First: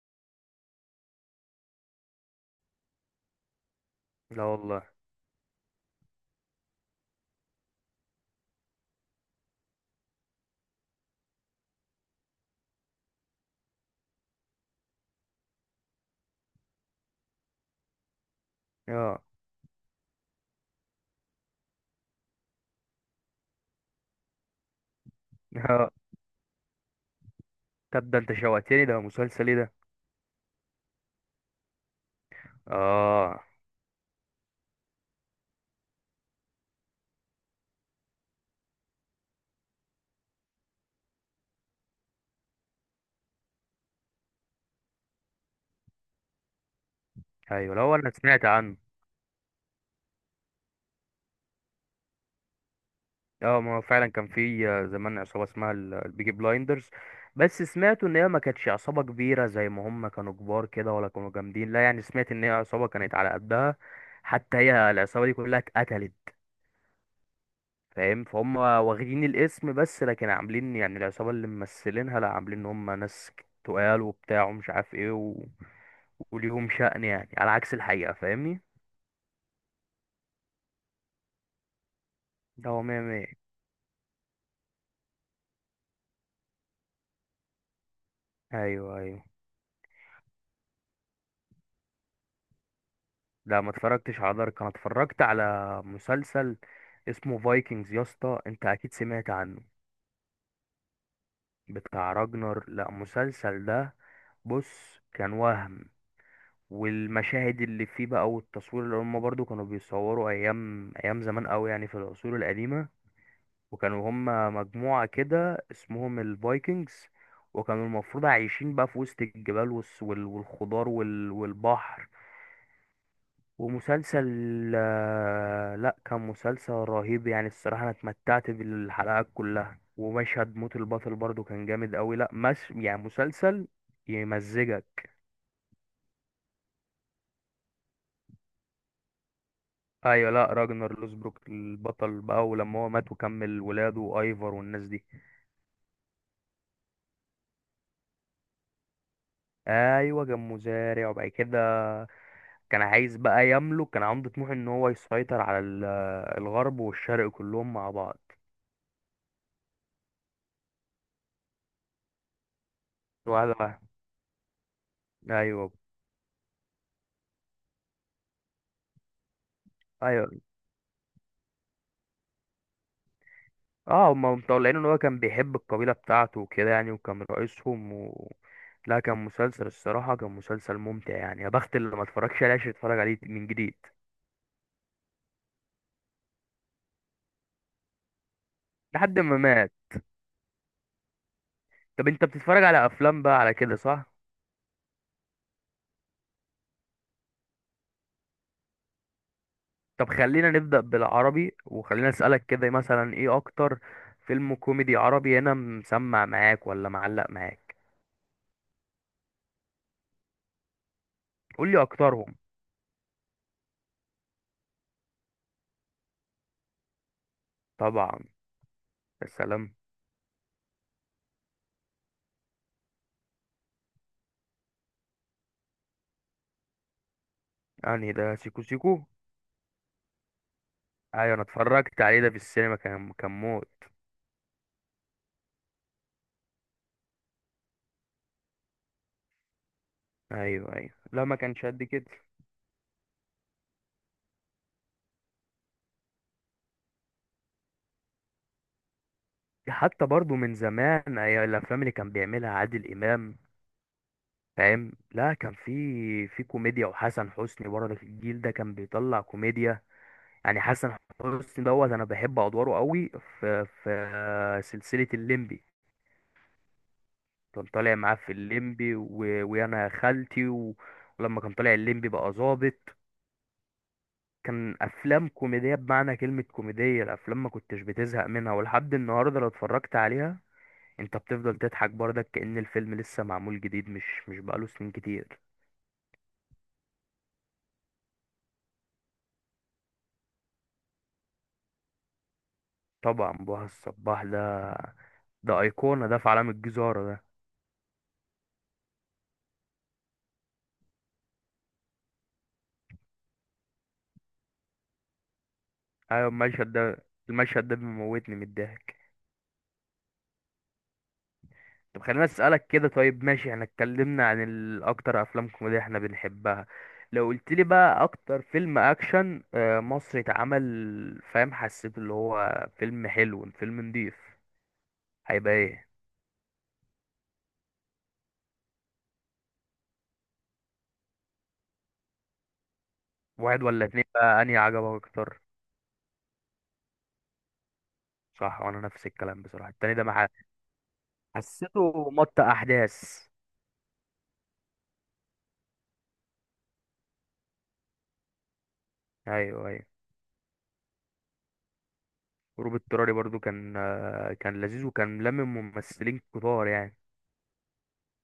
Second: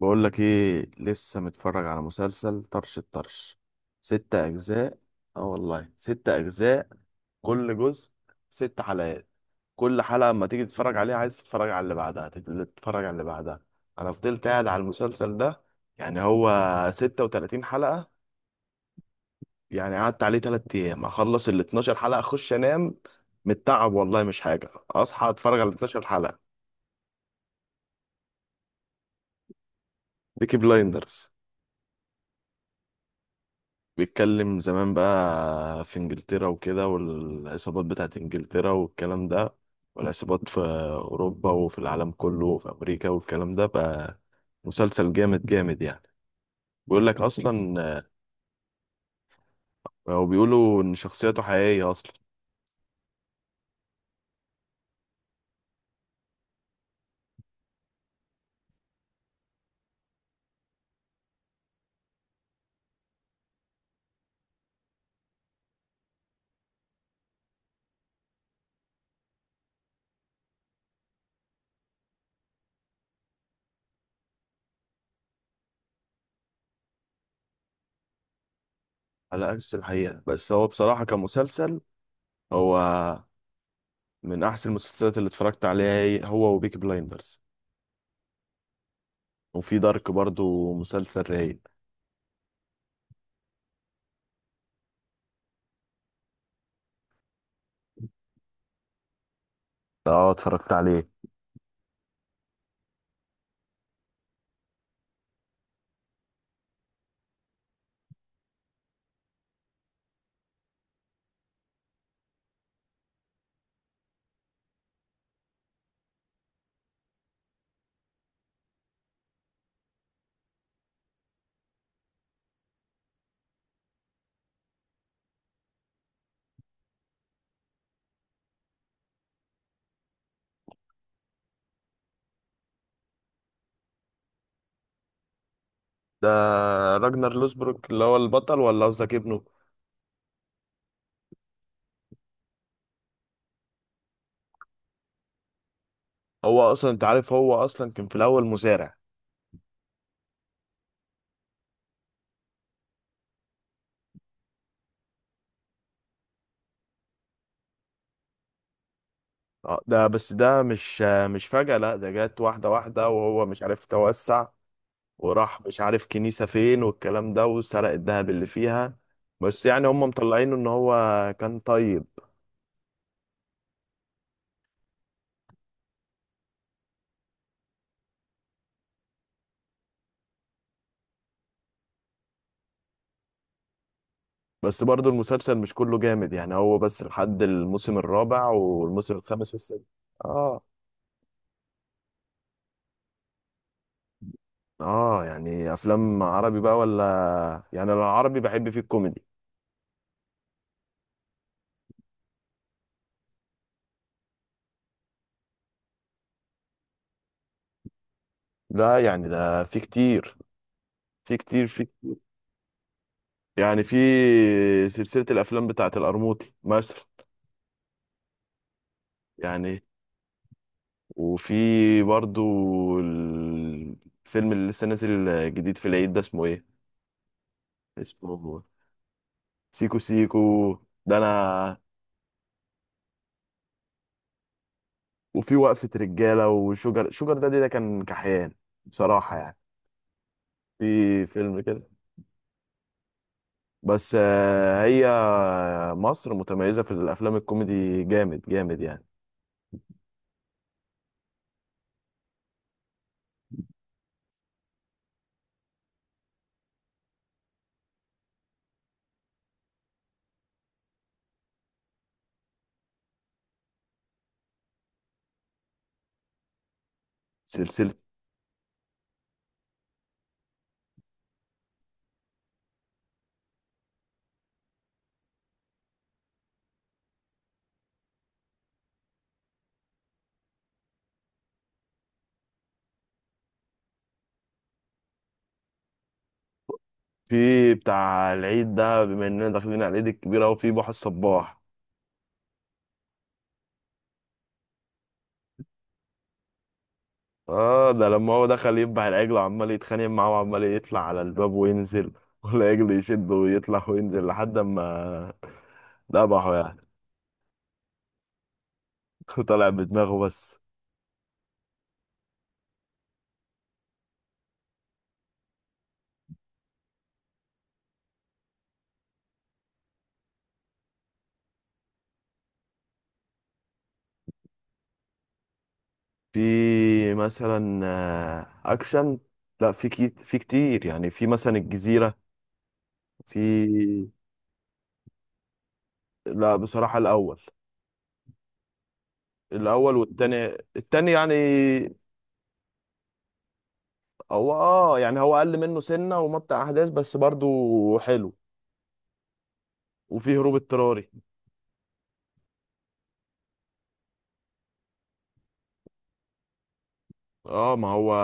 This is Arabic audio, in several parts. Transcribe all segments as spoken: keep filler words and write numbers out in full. بقول لك ايه، لسه متفرج على مسلسل طرش الطرش. لا ستة والله. اجزاء اه والله، ستة اجزاء. كل جزء ست حلقات. كل حلقة اما تيجي تتفرج عليها عايز تتفرج على اللي بعدها، تت- تتفرج على اللي بعدها. انا فضلت قاعد على المسلسل ده، يعني هو ستة وتلاتين حلقة. اه يعني قعدت عليه تلات ايام اخلص ال اتناشر حلقة اخش انام من التعب. والله مش حاجة اصحى اتفرج على اه، اثنا عشر حلقة. طب ده انت شوقتني، ده مسلسل ايه ده؟ بيكي بلايندرز اه بيتكلم زمان بقى في انجلترا وكده، والعصابات بتاعت انجلترا والكلام ده، والعصابات في اوروبا وفي العالم كله وفي امريكا والكلام ده بقى. مسلسل جامد جامد يعني. بيقول لك ايوه، لا هو اصلا، انا سمعت عنه. هو بيقولوا ان شخصيته حقيقية اصلا. اه ما هو فعلا كان في آه، زمان عصابه اسمها ال- البيجي بلايندرز. بس سمعت ان هي ما كانتش عصابه كبيره زي ما هم كانوا كبار كده، ولا كانوا جامدين، لا يعني سمعت ان هي عصابه كانت على قدها. حتى هي العصابه دي كلها اتقتلت. فاهم؟ فهم واخدين الاسم بس، لكن عاملين يعني العصابة اللي ممثلينها، لا عاملين ان هم ناس تقال وبتاع ومش عارف ايه و... وليهم شأن يعني، على عكس الحقيقة فاهمني. على عكس الحقيقة، بس هو بصراحة كمسلسل، ده هو هو مية مية. من احسن المسلسلات اللي اتفرجت عليها، هي- هو وبيكي بلايندرز. ايوه ايوه. وفي دارك برضو مسلسل رايق. لا ما اتفرجتش على دارك، انا اتفرجت على مسلسل اسمه فايكنجز، يا اسطى انت اكيد سمعت عنه، اه، اتفرجت عليه. بتاع راجنر. لا المسلسل ده، بص كان وهم، والمشاهد اللي فيه بقى والتصوير، اللي هم برضو كانوا بيصوروا ايام ايام زمان قوي، يعني في العصور القديمة. وكانوا هم مجموعة كده اسمهم الفايكنجز، وكانوا المفروض عايشين بقى في وسط الجبال والس- وال- والخضار وال- والبحر. ومسلسل آه، لا كان مسلسل رهيب يعني الصراحة، انا اتمتعت بالحلقات كلها، ومشهد موت البطل برضو كان جامد قوي. لا مش يعني مسلسل يمزجك. ده راجنر لوسبروك اللي هو البطل، ولا قصدك ابنه؟ ايوه، لا راجنر لوسبروك البطل بقى، ولما هو مات وكمل ولاده وايفر والناس دي. هو اصلا انت عارف، هو اصلا كان في الاول مزارع. ايوه كان مزارع، وبعد كده كان عايز بقى يملك، كان عنده طموح ان هو يسيطر على ال- الغرب والشرق كلهم مع بعض. اه، ده بس ده مش آه، مش فجأة. لا، ده جت واحدة واحدة وهو واحدة مش واحدة. عارف توسع، وراح ايوه مش عارف كنيسة فين والكلام ده، وسرق الذهب اللي فيها. بس يعني هم ايوه. مطلعينه ان هو كان طيب. اه هما مطلعين ان هو كان بيحب القبيلة بتاعته وكده يعني، وكان رئيسهم و... لا كان مسلسل الصراحة، كان مسلسل ممتع يعني، يا بخت اللي ما اتفرجش عليه عشان يتفرج عليه من جديد. بس برضو المسلسل مش كله جامد، يعني هو بس لحد الموسم الرابع، والموسم لحد ما الخامس مات. والسادس. اه. طب انت بتتفرج على افلام بقى على كده صح؟ اه يعني افلام عربي بقى ولا؟ يعني انا العربي بحب فيه الكوميدي. طب خلينا نبدأ بالعربي، وخلينا اسألك كده مثلا، ايه اكتر فيلم كوميدي عربي هنا مسمع معاك ولا معلق معاك؟ لا يعني ده في كتير، في كتير قول لي في، اكترهم. يعني في سلسلة الأفلام بتاعة القرموطي مثلا. طبعا. يا سلام. يعني وفي برضو الفيلم اللي لسه نازل جديد في العيد ده، اسمه ايه؟ يعني ده سيكو اسمه سيكو. سيكو سيكو ده ايوه انا أنا. اتفرجت عليه ده في السينما، كان كان موت. وفي وقفة رجالة وشجر شجر، ده ده كان كحيان بصراحة يعني. ايوه ايوه، لا في ما فيلم كانش كده قد كده. بس آه، هي مصر متميزة في الأفلام الكوميدي جامد جامد يعني. حتى برضو من زمان، ايوه الافلام اللي كان بيعملها عادل امام، فاهم؟ لا كان في في كوميديا، وحسن حسني برضه في الجيل ده كان بيطلع كوميديا. يعني حسن حسني دوت، انا بحب ادواره قوي في في سلسلة الليمبي. كان سلسلة طالع معاه في الليمبي و... ويانا يا خالتي و... ولما كان طالع الليمبي بقى ظابط، كان افلام كوميديه بمعنى كلمه كوميديه، الافلام ما كنتش بتزهق منها، ولحد النهارده لو اتفرجت عليها انت بتفضل تضحك برضك، كأن الفيلم لسه معمول جديد، مش مش بقاله سنين كتير. في بتاع العيد ده بما إننا داخلين على العيد الكبير أهو، في بحر الصباح. طبعا بهاء الصباح ده، ده ايقونه ده في عالم الجزاره ده. اه، ده لما هو دخل يذبح العجل وعمال يتخانق معاه وعمال يطلع على الباب وينزل والعجل يشده ويطلع وينزل لحد ما ايوه ذبحه المشهد يعني. ده، المشهد ده بيموتني من الضحك. طلع بدماغه بس. طب خليني اسالك كده، طيب ماشي احنا اتكلمنا عن ال- اكتر افلام كوميديا احنا بنحبها، لو قلت لي بقى اكتر فيلم اكشن آه، مصري اتعمل، فاهم؟ حسيت اللي هو فيلم حلو، فيلم نضيف، هيبقى ايه؟ في مثلا آه، اكشن. لا، في كي... في كتير يعني، في مثلا الجزيرة واحد ولا اتنين في. بقى انهي عجبك اكتر؟ لا بصراحة الاول. صح، وانا نفس الكلام بصراحه التاني الاول ده مع والتاني، التاني يعني حسيته مط احداث. هو، اه يعني هو اقل منه سنة ومط احداث بس برضو حلو. ايوه ايوه. وفي هروب اضطراري. هروب اضطراري برضو كان آه، كان لذيذ وكان لمم ممثلين كتار يعني. اه ما هو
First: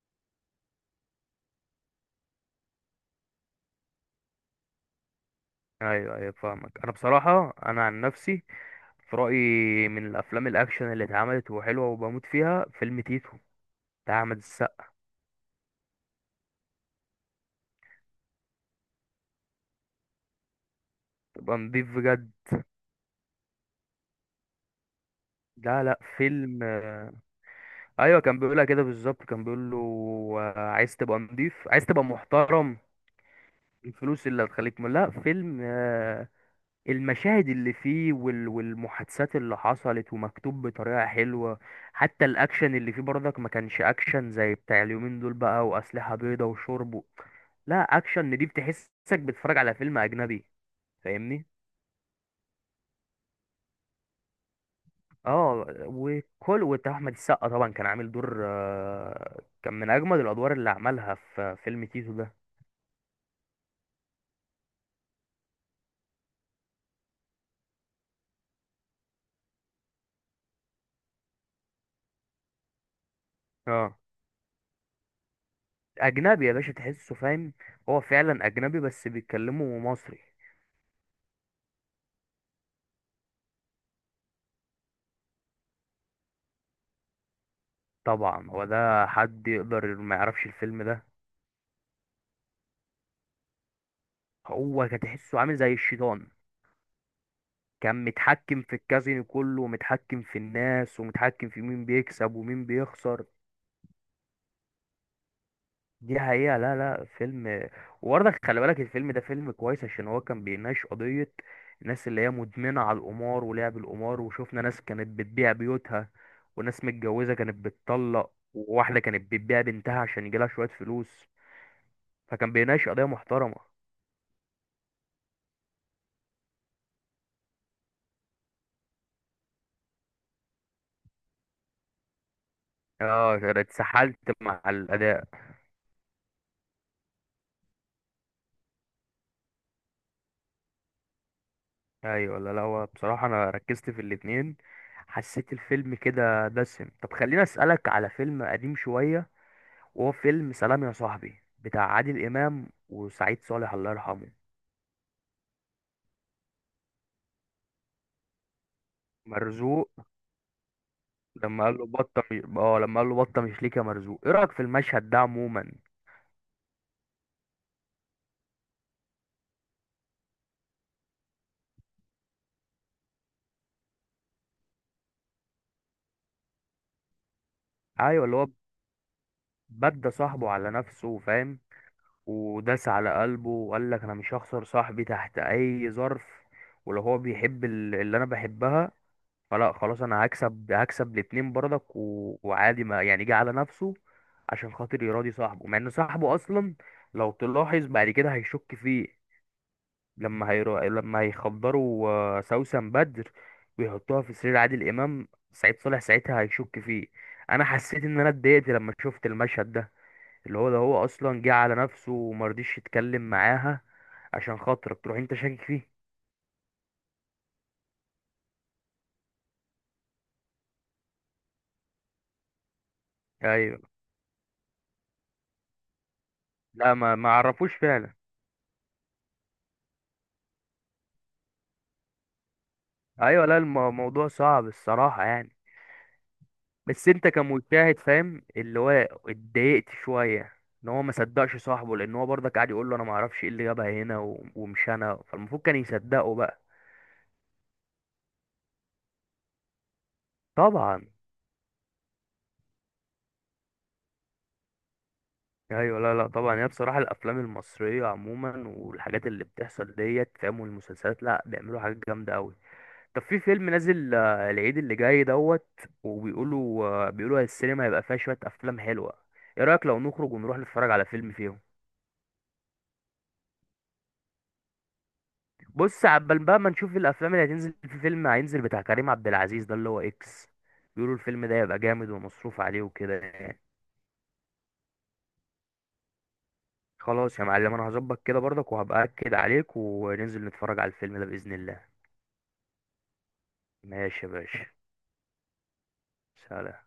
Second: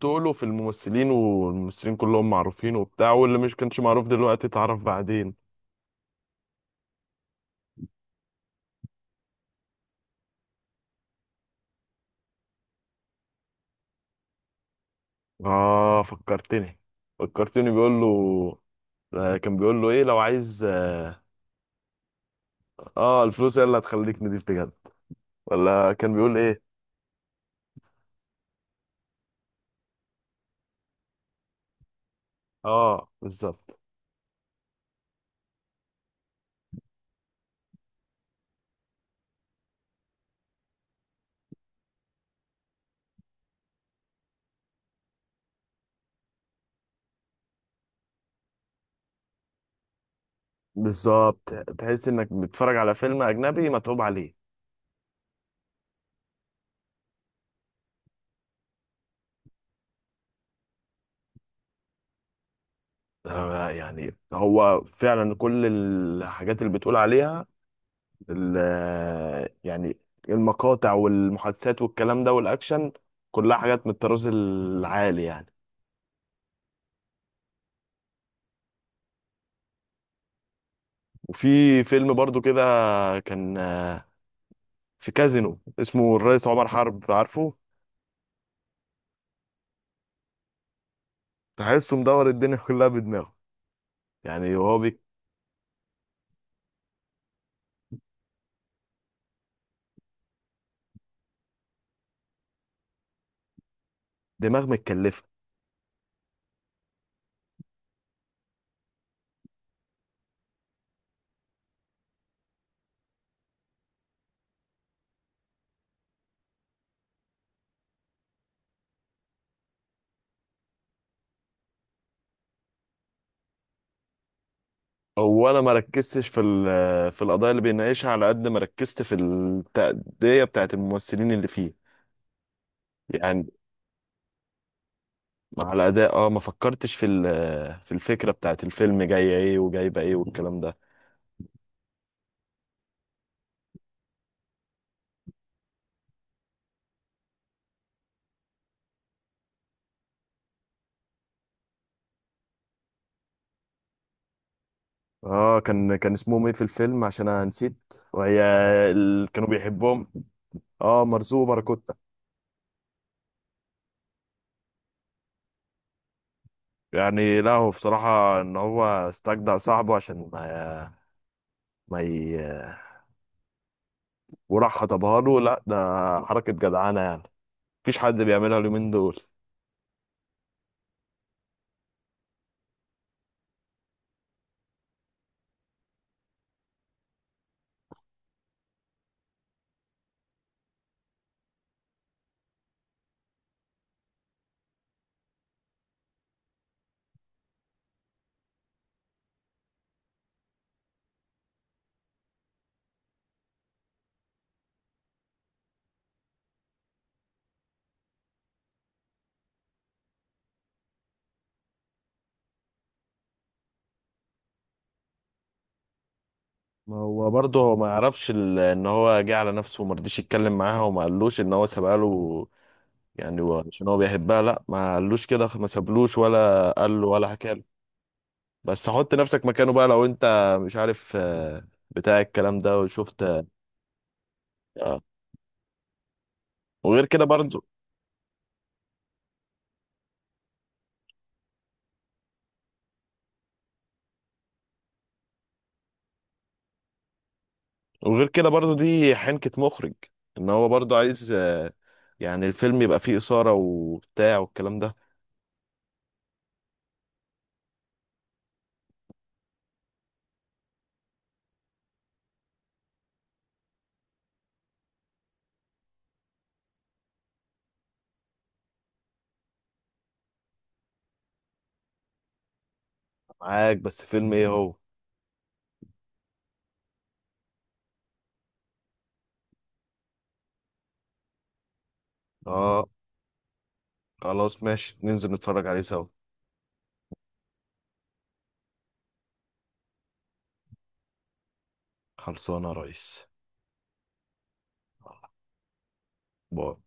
تقله في الممثلين، والممثلين كلهم معروفين وبتاع، واللي مش كانش معروف دلوقتي اتعرف بعدين. ايوه ايوه فاهمك. انا بصراحه انا عن نفسي في رأيي من الأفلام الأكشن اللي اتعملت وحلوة وبموت فيها فيلم تيتو بتاع أحمد السقا. اه، فكرتني فكرتني بيقول له. آه، كان بيقول له ايه لو عايز، اه، تبقى نضيف بجد. آه، الفلوس هي اللي هتخليك نضيف بجد، لا ولا لا كان بيقول ايه؟ فيلم آه، أيوة كان بيقولها كده بالظبط، كان بيقول له آه، عايز تبقى نضيف، عايز تبقى محترم. اه بالظبط. الفلوس اللي هتخليك م- لا فيلم آه، المشاهد اللي فيه وال- والمحادثات اللي حصلت، ومكتوب بطريقة حلوة. حتى الأكشن اللي فيه برضك ما كانش أكشن زي بتاع اليومين دول بقى، وأسلحة بيضة وشرب و- لا أكشن نضيف، تحسك بتتفرج على فيلم أجنبي. فاهمني؟ بالظبط، تحس انك بتتفرج على فيلم اجنبي متعوب عليه. اه. وكل وبتاع احمد السقا طبعا كان عامل دور، آه، كان من اجمد الادوار اللي عملها في فيلم تيتو ده. آه، يعني هو فعلا كل الحاجات اللي بتقول عليها، ال- يعني المقاطع والمحادثات والكلام ده والاكشن، كلها حاجات من اه الطراز العالي يعني. اجنبي يا باشا تحسه، فاهم؟ هو فعلا اجنبي بس بيتكلموا مصري. وفي فيلم برضو كده كان آه، في كازينو اسمه الرئيس عمر حرب، عارفه؟ طبعا هو ده، حد يقدر ما يعرفش الفيلم ده؟ تحسه مدور الدنيا كلها بدماغه. يعني هو هو بي- كان تحسه عامل زي الشيطان، كان متحكم في الكازينو كله، ومتحكم في الناس، ومتحكم في مين بيكسب ومين بيخسر. دماغ متكلفه. دي حقيقة. لا لا فيلم، وبرضك خلي بالك الفيلم ده فيلم كويس، عشان هو كان بيناقش قضية الناس اللي هي مدمنة على القمار ولعب القمار. وشوفنا ناس كانت بتبيع بيوتها، وناس متجوزة كانت بتطلق، وواحدة كانت بتبيع بنتها عشان يجيلها شوية فلوس. فكان بيناقش قضية محترمة. اولا ما ركزتش في ال- في القضايا اللي بيناقشها على قد ما ركزت في التأدية بتاعت الممثلين اللي فيه. اه يعني أنا اتسحلت مع الأداء. مع الأداء، اه، ما فكرتش في ال- في الفكرة بتاعت الفيلم جاية ايه وجايبة ايه والكلام ده. ايوه لا لا، هو بصراحة انا ركزت في الاتنين. حسيت الفيلم كده دسم. طب خليني اسألك على فيلم قديم شوية، وهو فيلم سلام يا صاحبي بتاع عادل إمام وسعيد صالح الله يرحمه. اه كان كان اسمهم ايه في الفيلم عشان انا نسيت؟ وهي ال... كانوا مرزوق. بيحبهم. اه، مرزوق لما قال له وباراكوتا. بطة مش... اه لما قال له بطة مش ليك يا مرزوق، ايه رأيك في المشهد ده عموما؟ يعني لا هو بصراحة ان هو استجدع صاحبه عشان ما ما ي... وراح خطبها له. لا ده حركة جدعانة يعني. مفيش حد ايوه اللي هو بيعملها اليومين دول. بدى صاحبه على نفسه، فاهم؟ وداس على قلبه، وقال لك انا مش هخسر صاحبي تحت اي ظرف، ولو هو بيحب ال- اللي انا بحبها، فلا خلاص انا هكسب هكسب الاتنين برضك و... وعادي ما يعني جه على نفسه عشان خاطر يراضي صاحبه. مع ان صاحبه اصلا لو تلاحظ بعد كده هيشك فيه، لما هيرو... لما هيخدروا آه، سوسن بدر ويحطوها في سرير عادل امام، سعيد صالح ساعتها هيشك فيه. انا حسيت ان انا اتضايقت لما شفت المشهد ده، اللي هو ده هو اصلا جه على نفسه ومرضيش يتكلم معاها، عشان خاطرك تروح انت شاكك فيه. ما هو برضه هو ما يعرفش ال- ان هو جه على نفسه وما رضيش يتكلم معاها وما قالوش ان هو سابها له. يعني هو ايوه. عشان هو بيحبها، لا ما قالوش كده، ما سابلوش ولا لا قال له ما ولا ما حكى له. عرفوش فعلا. بس حط نفسك مكانه بقى، لو انت مش عارف آه، بتاع الكلام ده وشفت. ايوه لا الم- الموضوع صعب آه. الصراحه يعني. وغير بس كده انت برضو. كمشاهد فاهم اللي هو اتضايقت شويه ان هو ما صدقش صاحبه، لان هو برضك قاعد يقول له انا ما اعرفش ايه اللي جابها هنا و- ومش انا، فالمفروض كان يصدقه بقى. وغير كده برضو، دي حنكة مخرج. ان هو برضو طبعا. عايز آه، يعني الفيلم يبقى فيه إثارة وبتاع والكلام ده. ايوه لا لا طبعا. هي بصراحه الافلام المصريه عموما والحاجات اللي بتحصل ديت، فاهم؟ والمسلسلات، لا بيعملوا حاجات جامده قوي. طب في فيلم نازل آه، العيد اللي جاي دوت، وبيقولوا آه، بيقولوا السينما هيبقى فيها شويه افلام حلوه، ايه رايك لو نخرج ونروح نتفرج على فيلم فيهم؟ معاك، بس فيلم ايه هو؟ بص عبال بقى ما نشوف الافلام اللي هتنزل، في فيلم هينزل بتاع كريم عبد العزيز ده اللي هو اكس، بيقولوا الفيلم ده يبقى جامد ومصروف عليه اه، وكده يعني. خلاص ماشي، ننزل نتفرج عليه سوا. خلاص يا معلم، انا هظبط كده برضك وهبقى اكد عليك، وننزل نتفرج على الفيلم ده باذن الله. خلصانه يا ريس. ماشي يا باشا. باي. سلام.